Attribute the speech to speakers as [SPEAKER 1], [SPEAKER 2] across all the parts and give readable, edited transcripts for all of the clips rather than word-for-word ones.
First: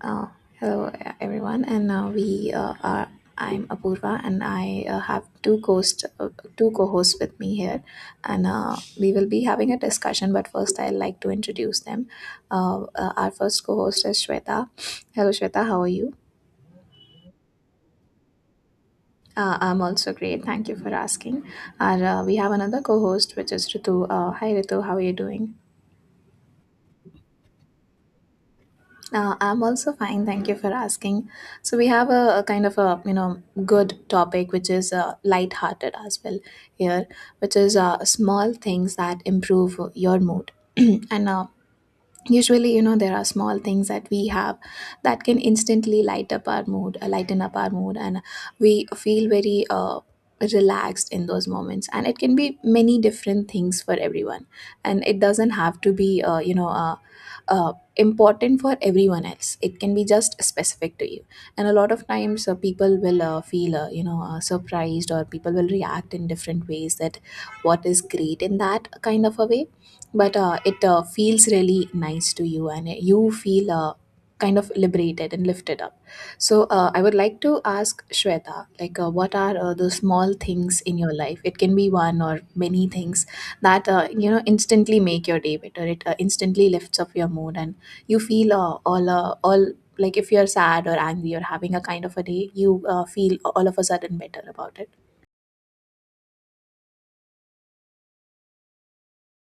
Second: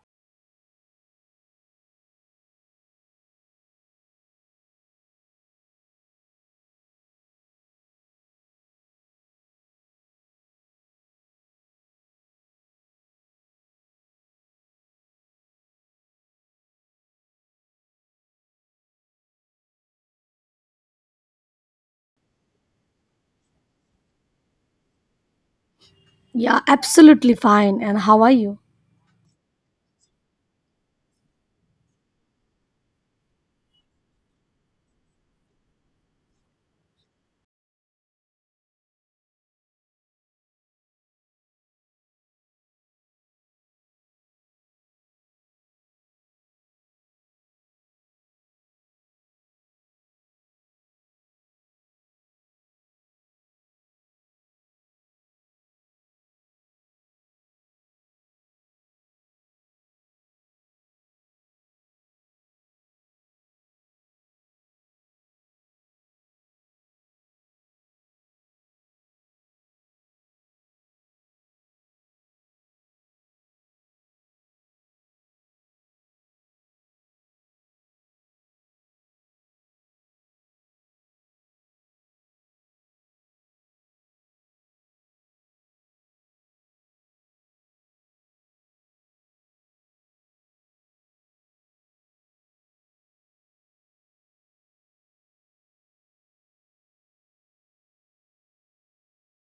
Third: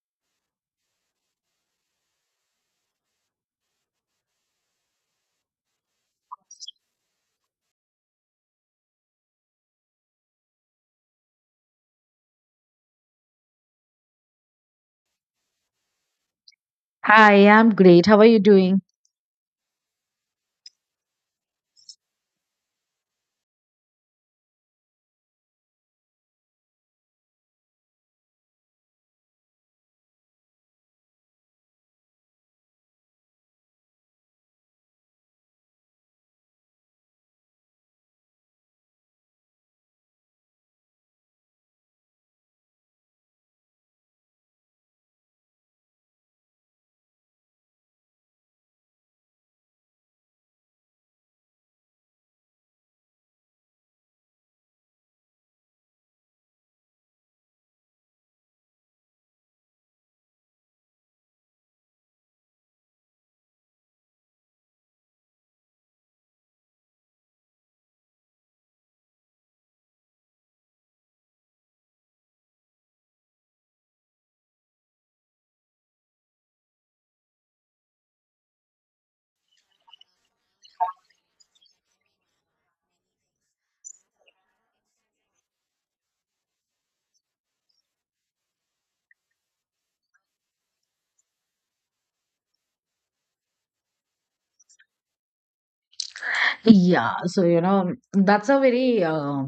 [SPEAKER 1] Uh, Hello, everyone, and we are. I'm Apurva, and I have two hosts, two co-hosts with me here, and we will be having a discussion. But first, I'd like to introduce them. Our first co-host is Shweta. Hello, Shweta. How are you?
[SPEAKER 2] Hi, I'm great. How are you doing?
[SPEAKER 1] I'm also great. Thank you for asking. And we have another co-host, which is Ritu. Hi, Ritu. How are you doing?
[SPEAKER 3] Yeah, absolutely fine. And how are you?
[SPEAKER 1] I'm also fine. Thank you for asking. So we have a kind of a good topic which is light-hearted as well here, which is small things that improve your mood. And usually there are small things that we have that can instantly light up our mood, lighten up our mood, and we feel very relaxed in those moments, and it can be many different things for everyone, and it doesn't have to be important for everyone else. It can be just specific to you, and a lot of times people will feel surprised, or people will react in different ways that what is great in that kind of a way. But it feels really nice to you, and you feel kind of liberated and lifted up. So I would like to ask Shweta, like, what are the small things in your life? It can be one or many things that instantly make your day better. It instantly lifts up your mood, and you feel all, like, if you're sad or angry or having a kind of a day, you feel all of a sudden better about it.
[SPEAKER 2] Yeah, so you know, that's a very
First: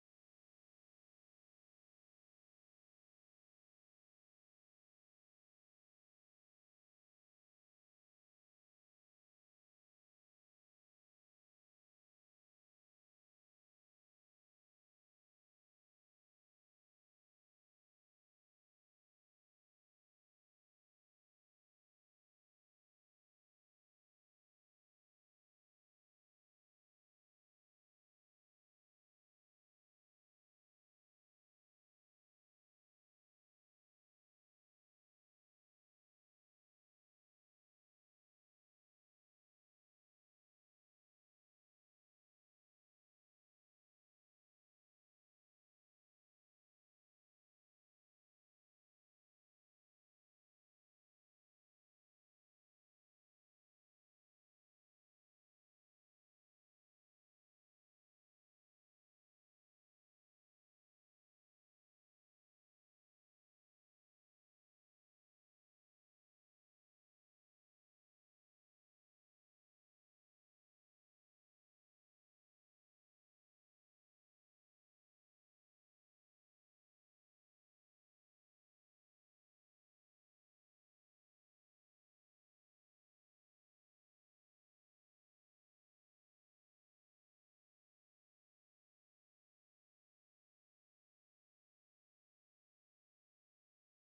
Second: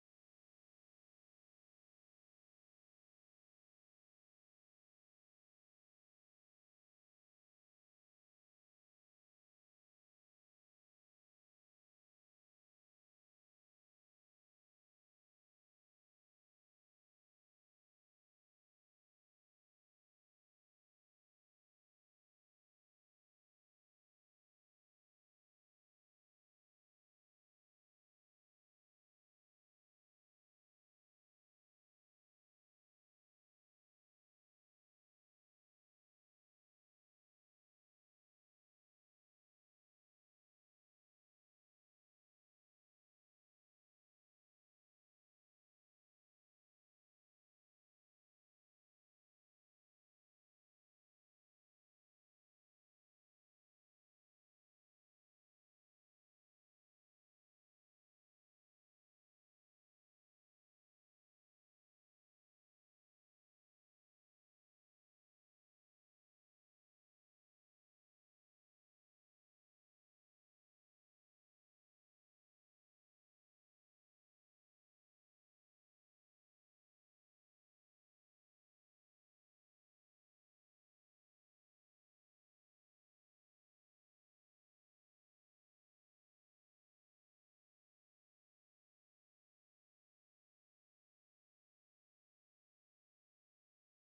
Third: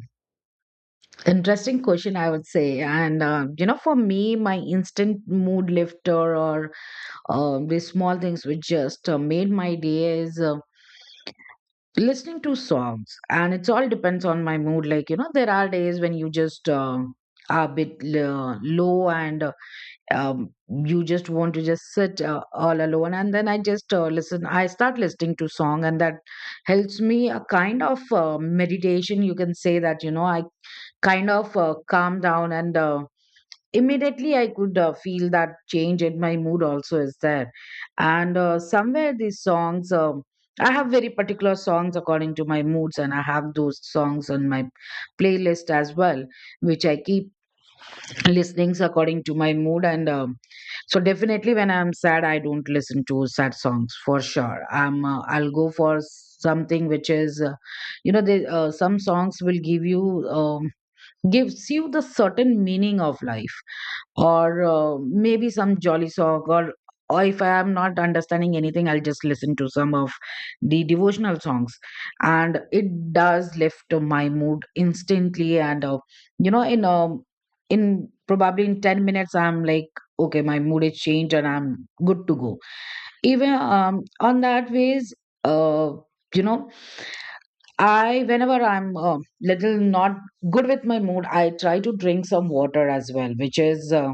[SPEAKER 2] interesting question, I would say. And you know, for me, my instant mood lifter or these small things which just made my day is listening to songs. And it's all depends on my mood. Like, you know, there are days when you just are a bit low and um, you just want to just sit all alone, and then I start listening to song, and that helps me a kind of meditation, you can say that. You know, I kind of calm down, and immediately I could feel that change in my mood also is there. And somewhere these songs, I have very particular songs according to my moods, and I have those songs on my playlist as well, which I keep listenings according to my mood. And so definitely when I'm sad, I don't listen to sad songs for sure. I'm I'll go for something which is you know, some songs will give you, gives you the certain meaning of life, or maybe some jolly song, or if I am not understanding anything, I'll just listen to some of the devotional songs, and it does lift my mood instantly. And you know, in probably in 10 minutes I'm like, okay, my mood is changed and I'm good to go. Even on that ways, uh, you know, I whenever I'm little not good with my mood, I try to drink some water as well, which is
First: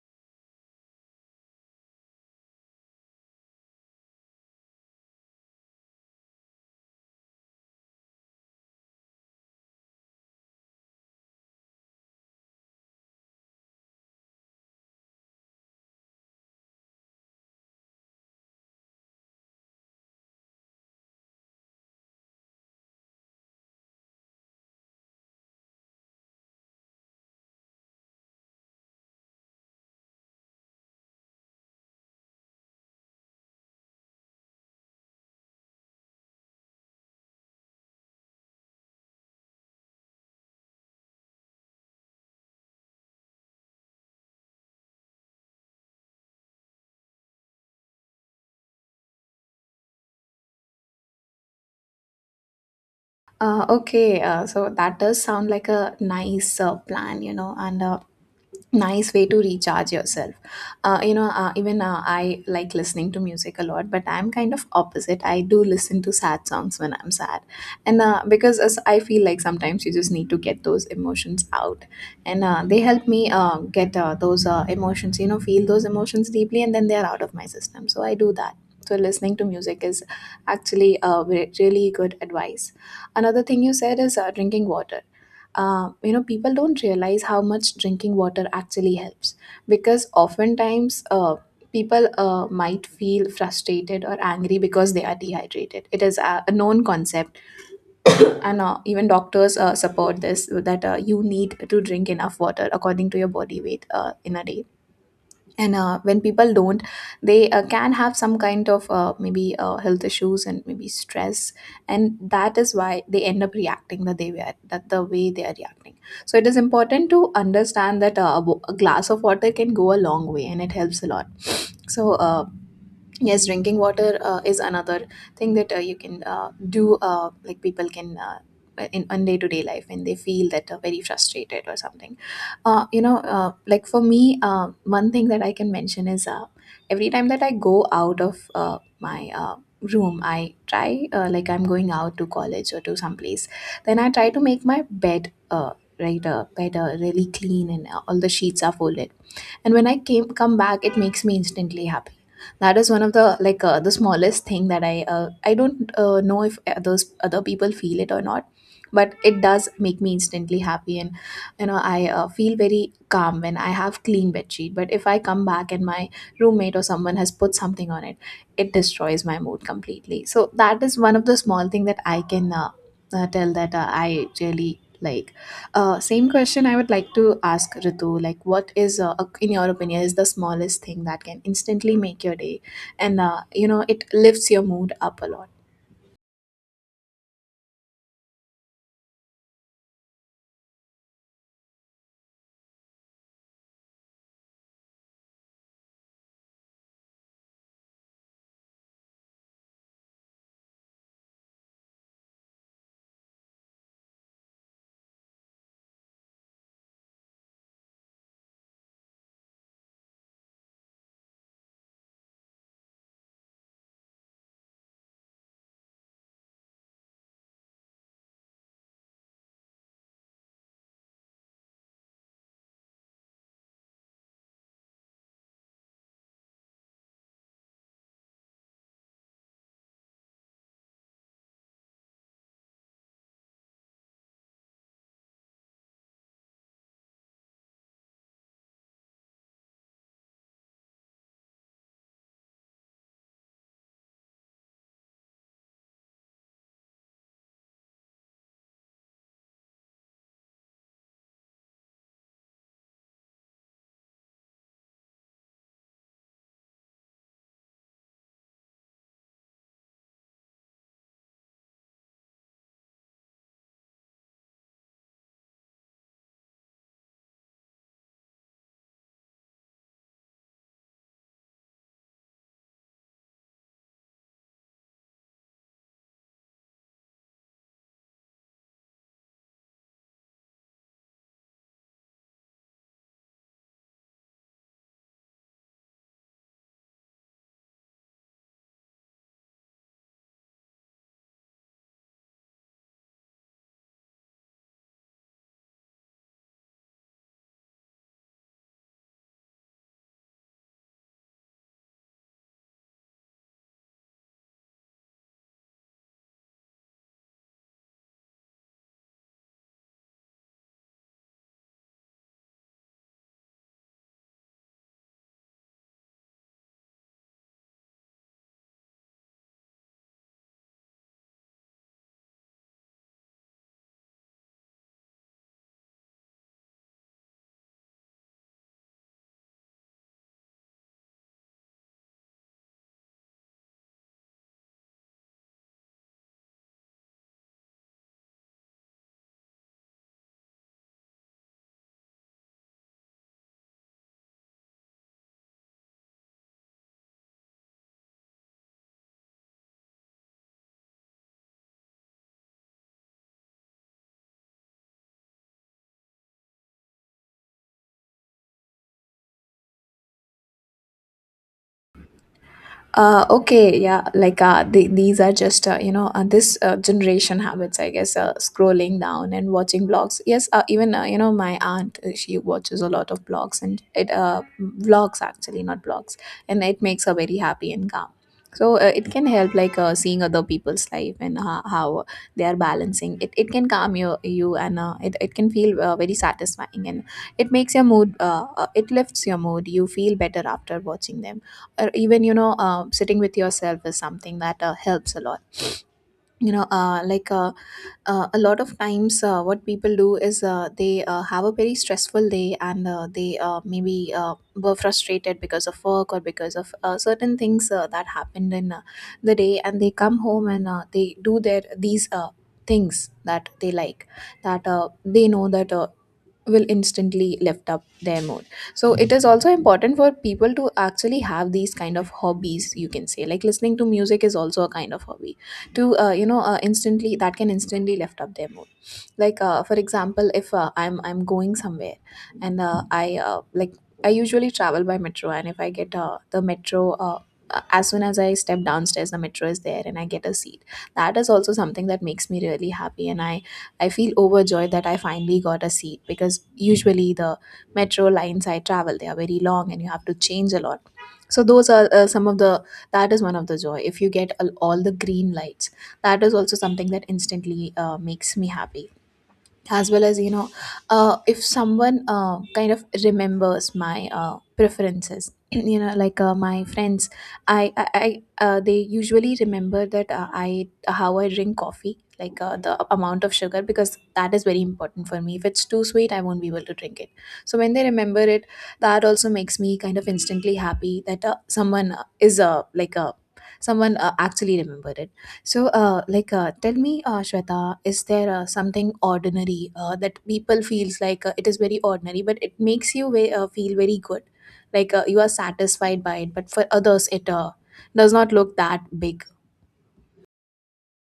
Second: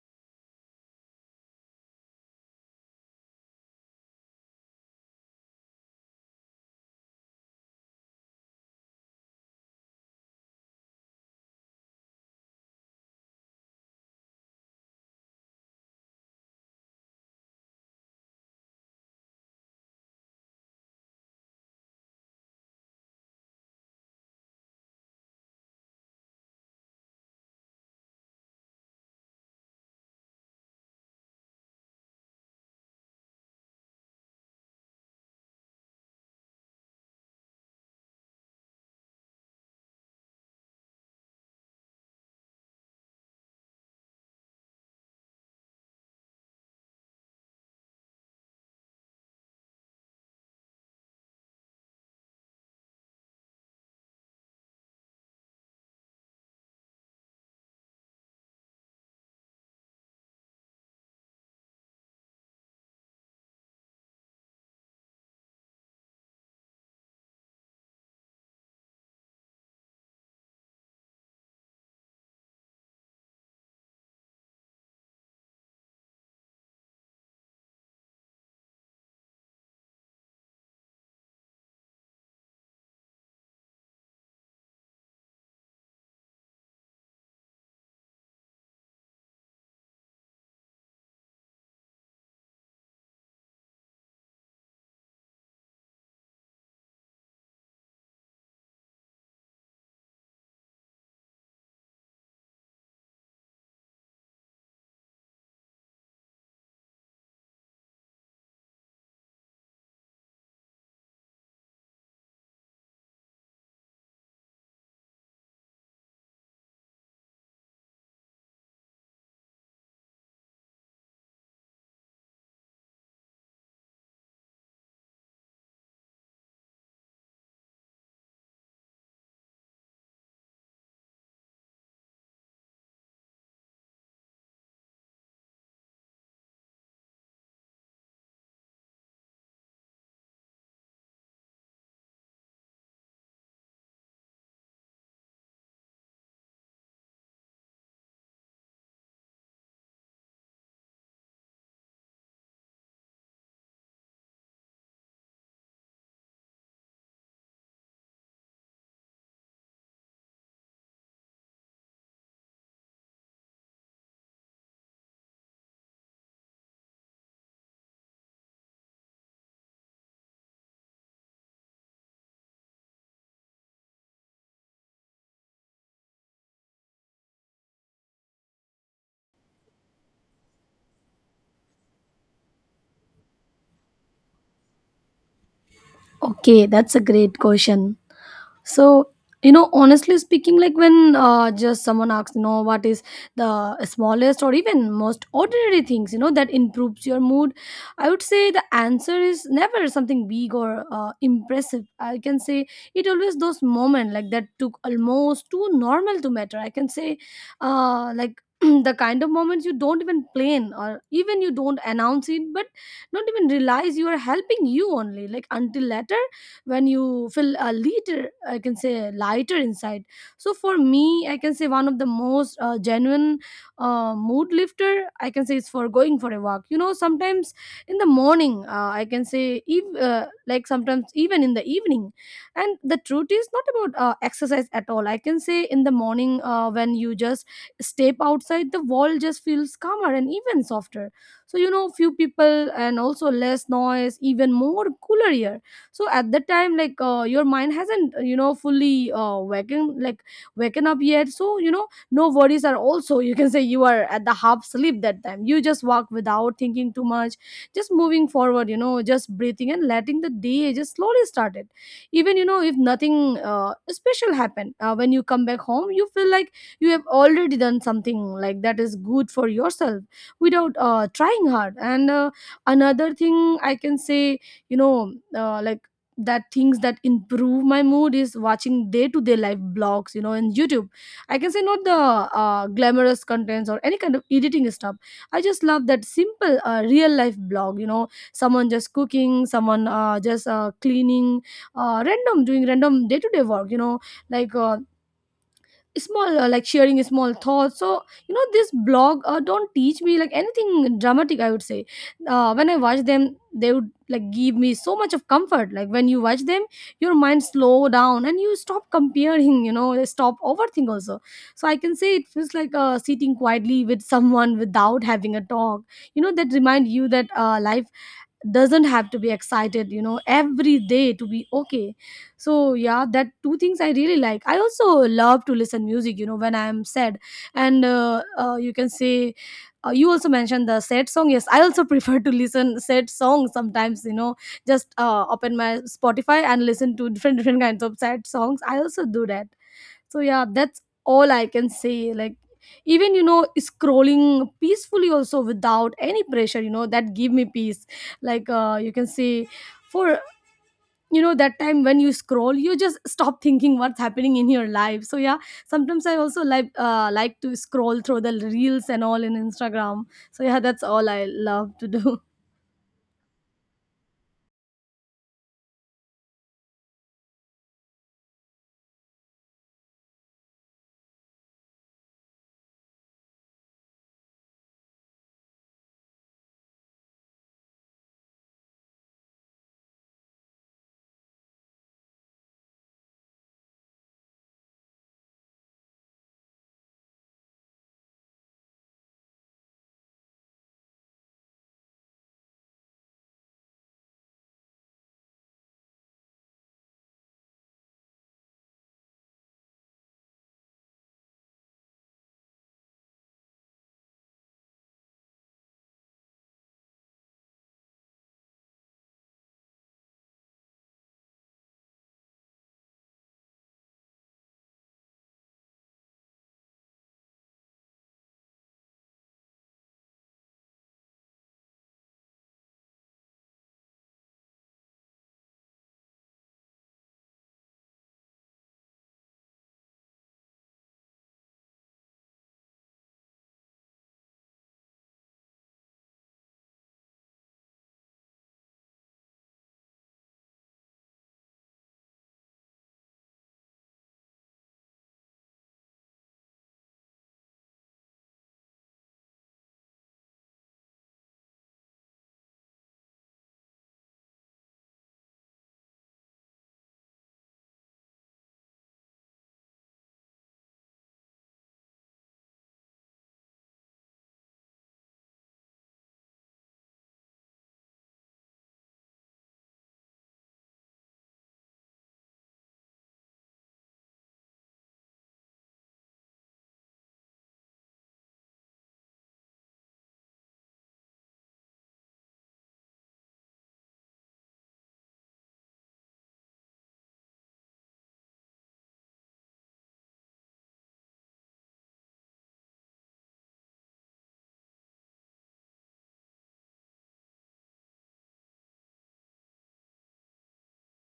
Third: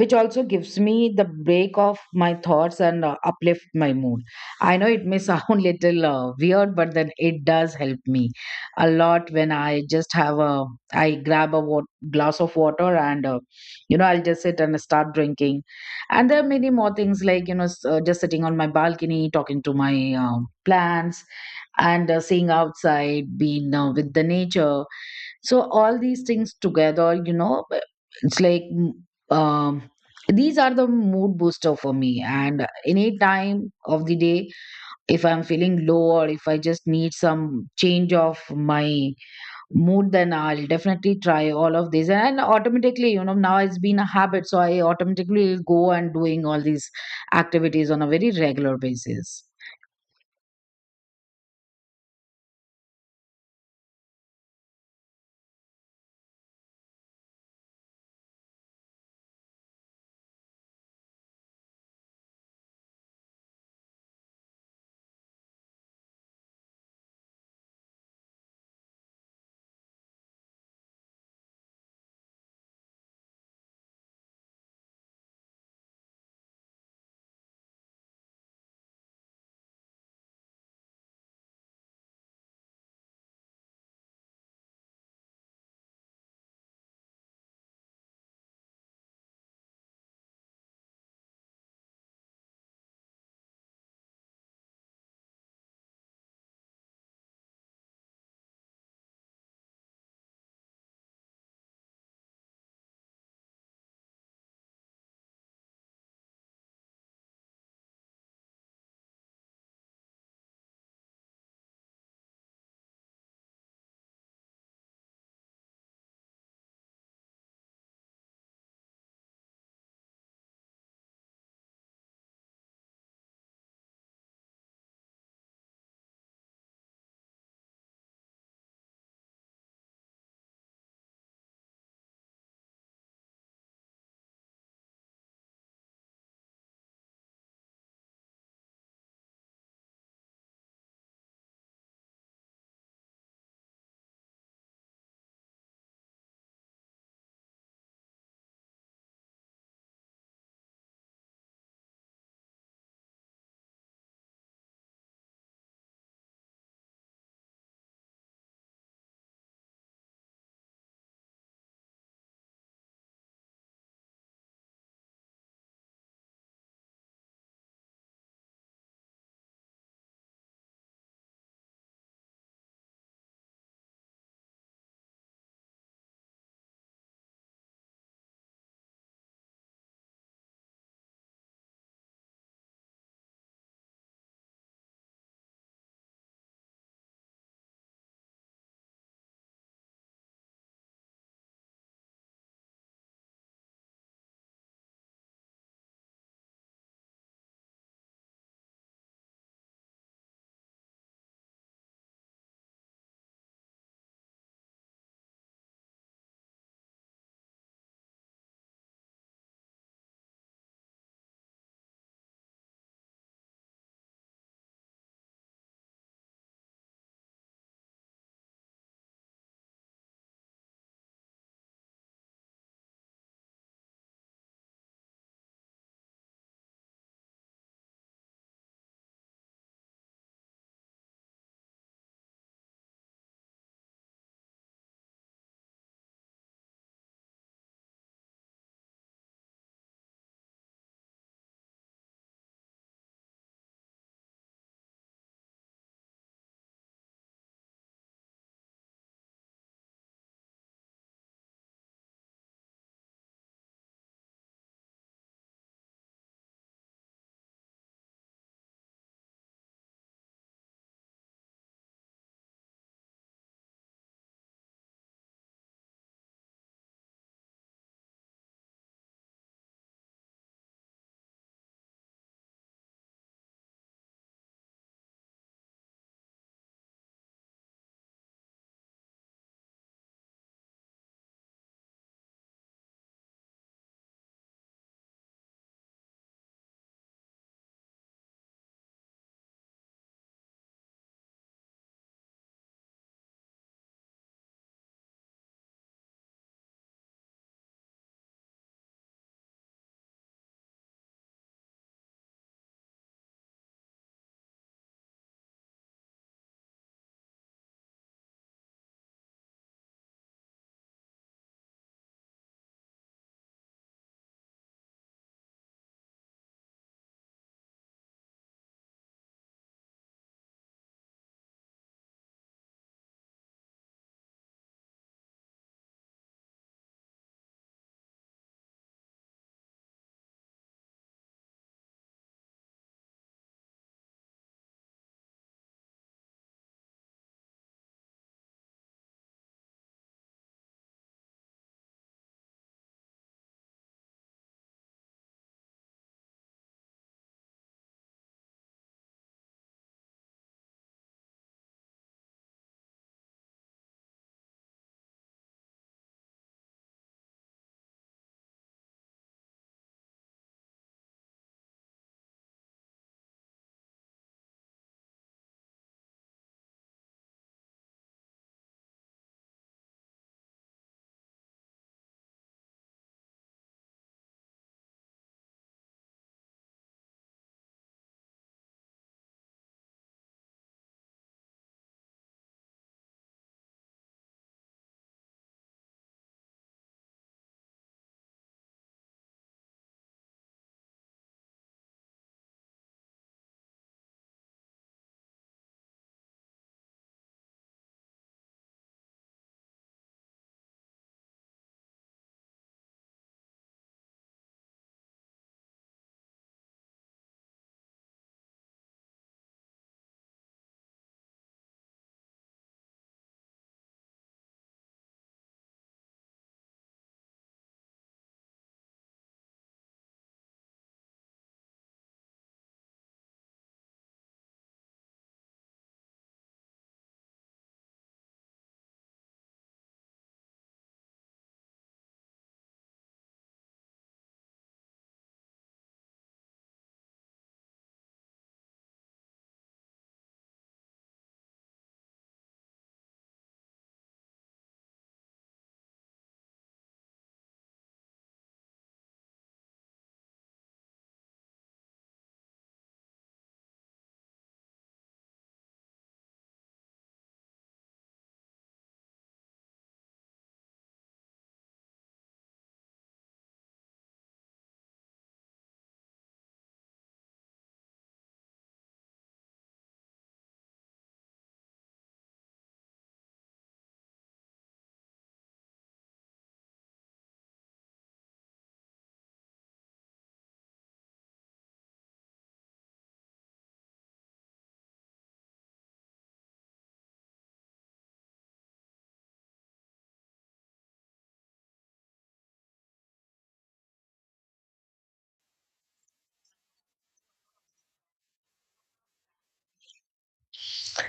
[SPEAKER 2] which also gives me the break of my thoughts and uplift my mood. I know it may sound little weird, but then it does help me a lot. When I just have a I grab a glass of water and you know, I'll just sit and start drinking. And there are many more things, like you know, just sitting on my balcony talking to my plants and seeing outside, being with the nature. So all these things together, you know, it's like um, these are the mood booster for me. And any time of the day, if I'm feeling low or if I just need some change of my mood, then I'll definitely try all of these. And automatically, you know, now it's been a habit, so I automatically go and doing all these activities on a very regular basis.
[SPEAKER 1] Okay. So that does sound like a nice plan, and nice way to recharge yourself. You know even I like listening to music a lot, but I'm kind of opposite. I do listen to sad songs when I'm sad, and because, as I feel, like, sometimes you just need to get those emotions out, and they help me get those emotions, feel those emotions deeply, and then they're out of my system, so I do that. So listening to music is actually really good advice. Another thing you said is drinking water. You know, people don't realize how much drinking water actually helps, because oftentimes people might feel frustrated or angry because they are dehydrated. It is a known concept, and even doctors support this, that you need to drink enough water according to your body weight in a day. And when people don't, they can have some kind of maybe health issues and maybe stress, and that is why they end up reacting that they were, that the way they are reacting. So it is important to understand that a glass of water can go a long way, and it helps a lot. So yes, drinking water is another thing that you can do, like, people can in on day to day life when they feel that very frustrated or something. Like, for me, one thing that I can mention is every time that I go out of my room, I try, like, I'm going out to college or to some place, then I try to make my bed right bed really clean, and all the sheets are folded, and when I came come back, it makes me instantly happy. That is one of the, like, the smallest thing, that I I don't know if other people feel it or not, but it does make me instantly happy, and I feel very calm when I have clean bed sheet. But if I come back and my roommate or someone has put something on it, it destroys my mood completely. So that is one of the small thing that I can tell that I really like. Same question I would like to ask Ritu. Like, what is, in your opinion, is the smallest thing that can instantly make your day? And, you know, it lifts your mood up a lot.
[SPEAKER 3] Okay, that's a great question. So, you know, honestly speaking, like when just someone asks, you know, what is the smallest or even most ordinary things, you know, that improves your mood, I would say the answer is never something big or impressive. I can say it always those moments like that took almost too normal to matter. I can say, like the kind of moments you don't even plan or even you don't announce it, but not even realize you are helping you only like until later when you feel a little, I can say, lighter inside. So for me, I can say one of the most genuine mood lifter, I can say, is for going for a walk, you know. Sometimes in the morning, I can say like sometimes even in the evening. And the truth is not about exercise at all. I can say in the morning, when you just step outside, the wall just feels calmer and even softer. So you know, few people and also less noise, even more cooler air. So at that time, like your mind hasn't you know, fully waking, like waken up yet. So you know, no worries are also you can say you are at the half sleep that time. You just walk without thinking too much, just moving forward, you know, just breathing and letting the day just slowly started. Even you know, if nothing special happened, when you come back home, you feel like you have already done something like that is good for yourself, without trying hard. And another thing I can say, you know, like that things that improve my mood is watching day to day life blogs, you know, in YouTube. I can say not the glamorous contents or any kind of editing stuff. I just love that simple real life blog, you know, someone just cooking, someone just cleaning, random, doing random day to day work, you know, like small, like sharing small thoughts. So you know, this blog don't teach me like anything dramatic, I would say. Uh, when I watch them, they would like give me so much of comfort. Like when you watch them, your mind slow down and you stop comparing, you know, stop overthink also. So I can say it feels like sitting quietly with someone without having a talk, you know, that remind you that life doesn't have to be excited, you know, every day to be okay. So yeah, that two things I really like. I also love to listen music, you know, when I'm sad. And you can say, you also mentioned the sad song. Yes, I also prefer to listen sad songs sometimes, you know, just open my Spotify and listen to different kinds of sad songs. I also do that. So yeah, that's all I can say. Like, even you know, scrolling peacefully also without any pressure, you know, that give me peace. Like you can say, for, you know, that time when you scroll, you just stop thinking what's happening in your life. So yeah, sometimes I also like to scroll through the reels and all in Instagram. So yeah, that's all I love to do.
[SPEAKER 1] Okay, yeah, like, these are just, this generation habits, I guess. Scrolling down and watching blogs. Yes, even you know, my aunt, she watches a lot of blogs, and it, vlogs actually, not blogs, and it makes her very happy and calm. So it can help, like, seeing other people's life and how they are balancing. It can calm you, and it can feel very satisfying, and it makes your mood. It lifts your mood. You feel better after watching them, or even, you know, sitting with yourself is something that helps a lot, you know uh, like uh, a lot of times. What people do is they have a very stressful day, and they maybe were frustrated because of work or because of certain things that happened in the day, and they come home, and they do their these things that they like, that they know that will instantly lift up their mood. So it is also important for people to actually have these kind of hobbies, you can say, like listening to music is also a kind of hobby to, instantly, that can instantly lift up their mood. Like, for example, if I'm going somewhere, and I, like, I usually travel by metro, and if I get the metro, as soon as I step downstairs, the metro is there and I get a seat, that is also something that makes me really happy, and I feel overjoyed that I finally got a seat, because usually the metro lines I travel, they are very long, and you have to change a lot. So those are some of the that is one of the joy, if you get all the green lights, that is also something that instantly makes me happy. As well as, you know, if someone kind of remembers my preferences you know, like, my friends I they usually remember that I how I drink coffee, like, the amount of sugar, because that is very important for me. If it's too sweet, I won't be able to drink it. So when they remember it, that also makes me kind of instantly happy, that someone is like someone actually remembered it. So, tell me, Shweta, is there something ordinary that people feels like it is very ordinary, but it makes you feel very good, like, you are satisfied by it, but for others, it does not look that big.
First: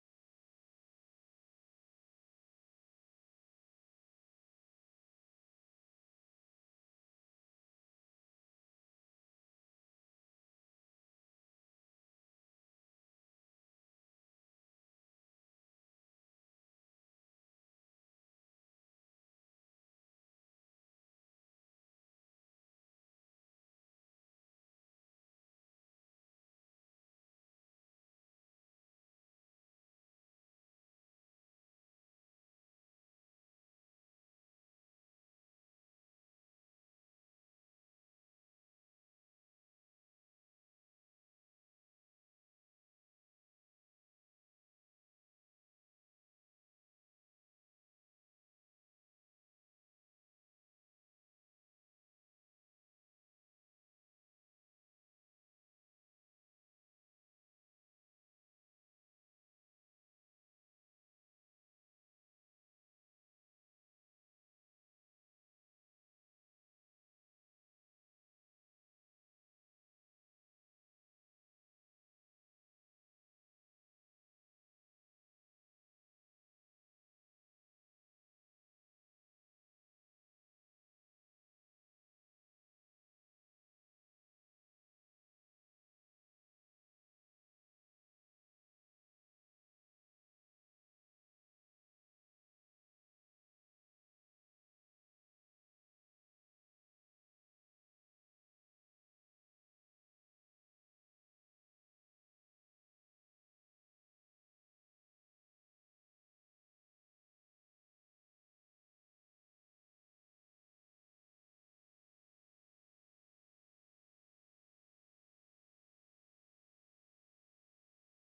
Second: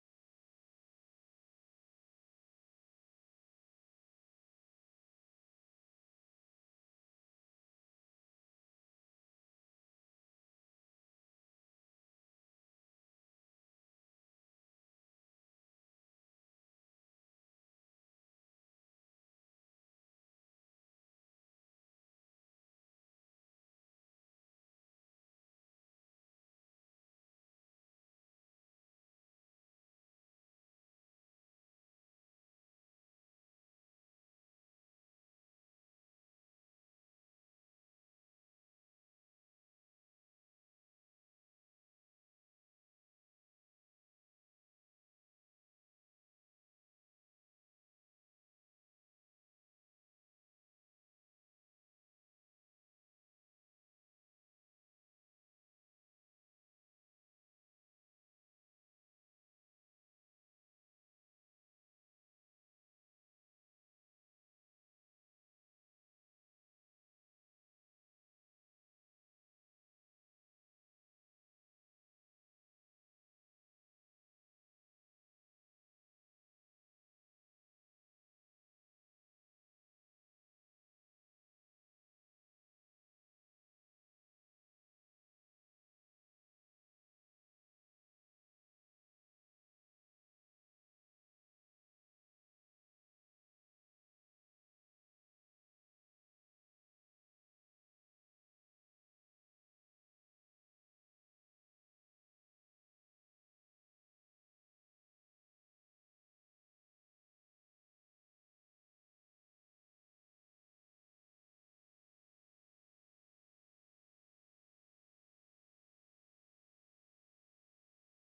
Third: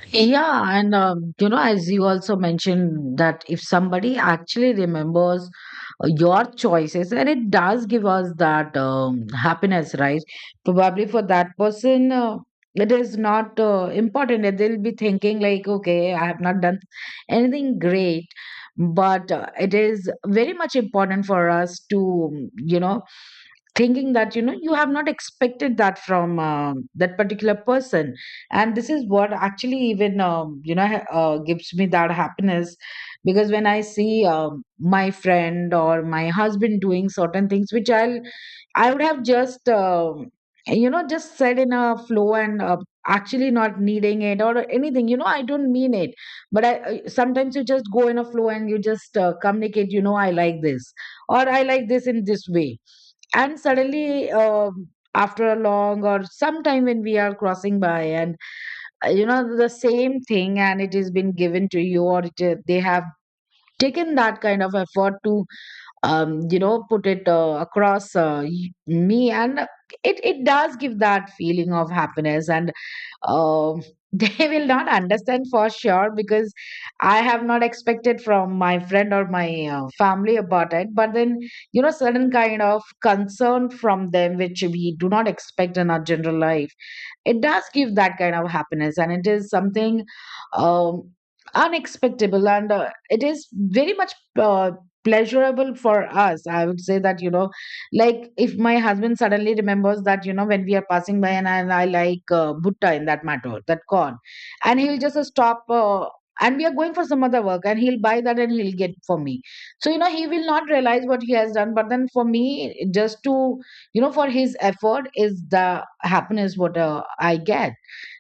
[SPEAKER 2] Yeah, and you know, as you also mentioned, that if somebody actually remembers your choices, and it does give us that happiness, right? Probably for that person, it is not important. And They'll be thinking, like, okay, I have not done anything great, but it is very much important for us to, you know, thinking that you know you have not expected that from that particular person, and this is what actually even you know gives me that happiness. Because when I see my friend or my husband doing certain things which I would have just you know just said in a flow, and actually not needing it or anything, you know, I don't mean it. But I sometimes you just go in a flow and you just communicate, you know, I like this or I like this in this way. And suddenly after a long or sometime when we are crossing by, and you know, the same thing and it has been given to you, or they have taken that kind of effort to you know put it across me. And it does give that feeling of happiness and um they will not understand for sure, because I have not expected from my friend or my family about it. But then you know certain kind of concern from them, which we do not expect in our general life, it does give that kind of happiness, and it is something, um, unexpectable, and it is very much uh, pleasurable for us, I would say that, you know, like if my husband suddenly remembers that you know when we are passing by and I like bhutta, in that matter that corn, and he'll just stop, and we are going for some other work, and he'll buy that and he'll get for me. So you know he will not realize what he has done, but then for me just to you know for his effort is the happiness what I get.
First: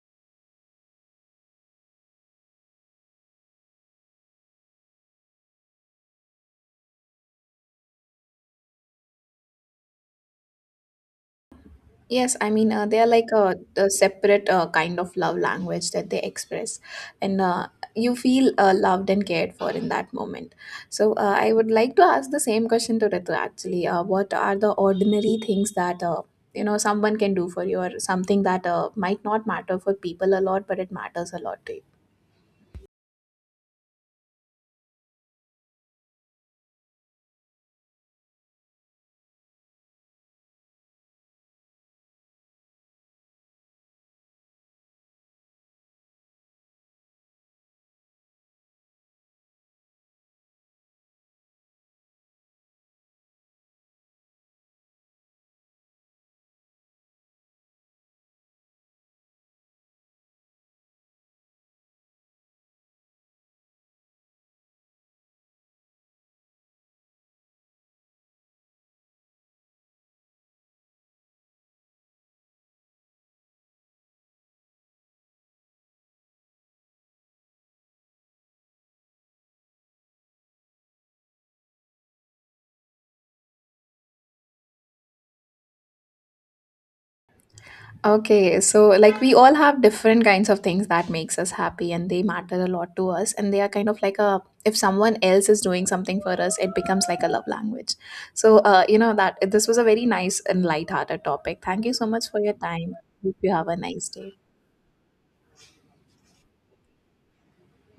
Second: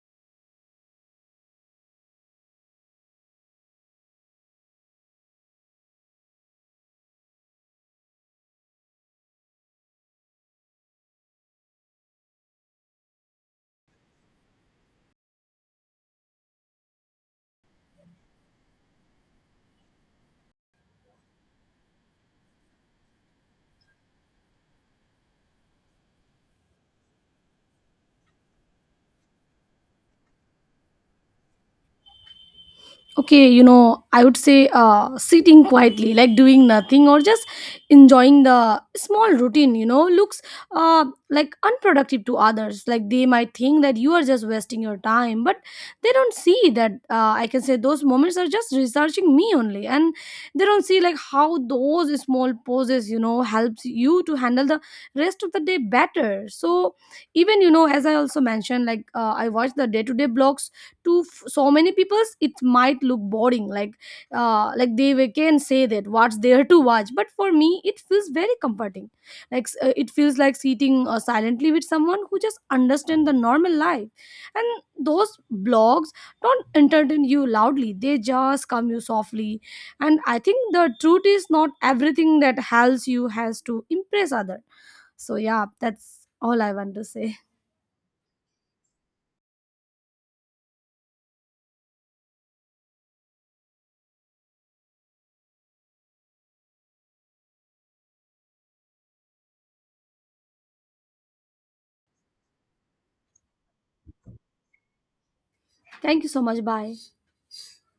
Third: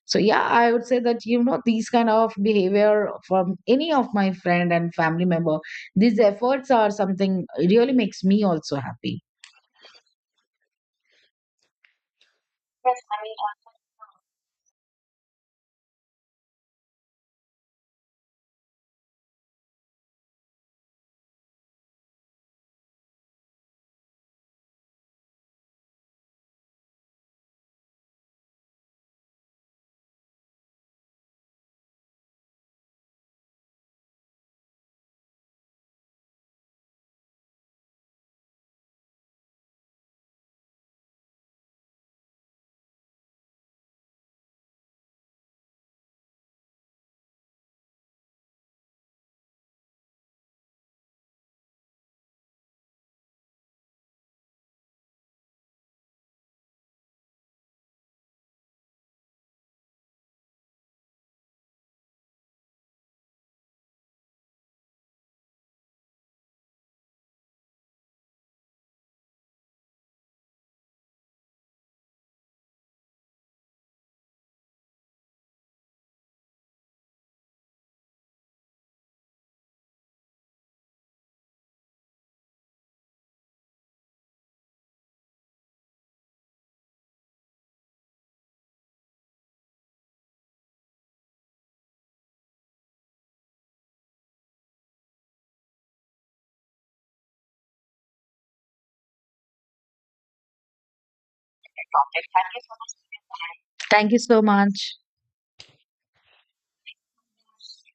[SPEAKER 2] So yeah, I would say that you know these kind of behavior from any of my friend and family member, these efforts are something really makes me also happy.
[SPEAKER 1] Yes, I mean, they are like a separate kind of love language that they express, and you feel loved and cared for in that moment. So, I would like to ask the same question to Ritu actually. What are the ordinary things that someone can do for you, or something that might not matter for people a lot, but it matters a lot to you?
[SPEAKER 3] Okay, you know, I would say sitting quietly, like doing nothing, or just enjoying the small routine, you know, looks uh, like unproductive to others. Like they might think that you are just wasting your time, but they don't see that, I can say, those moments are just researching me only. And they don't see like how those small pauses, you know, helps you to handle the rest of the day better. So even you know, as I also mentioned, like I watch the day to day blogs to so many peoples, it might look boring. Like like they, we can say that what's there to watch, but for me it feels very comforting. Like it feels like sitting silently with someone who just understand the normal life. And those blogs don't entertain you loudly, they just come you softly. And I think the truth is not everything that helps you has to impress other. So yeah, that's all I want to say.
[SPEAKER 1] Okay, so, like, we all have different kinds of things that makes us happy, and they matter a lot to us, and they are kind of like a, if someone else is doing something for us, it becomes like a love language. So you know, that this was a very nice and light-hearted topic. Thank you so much for your time. Hope you have a nice
[SPEAKER 2] Thank you
[SPEAKER 1] day.
[SPEAKER 2] so much.
[SPEAKER 3] Thank you so much. Bye.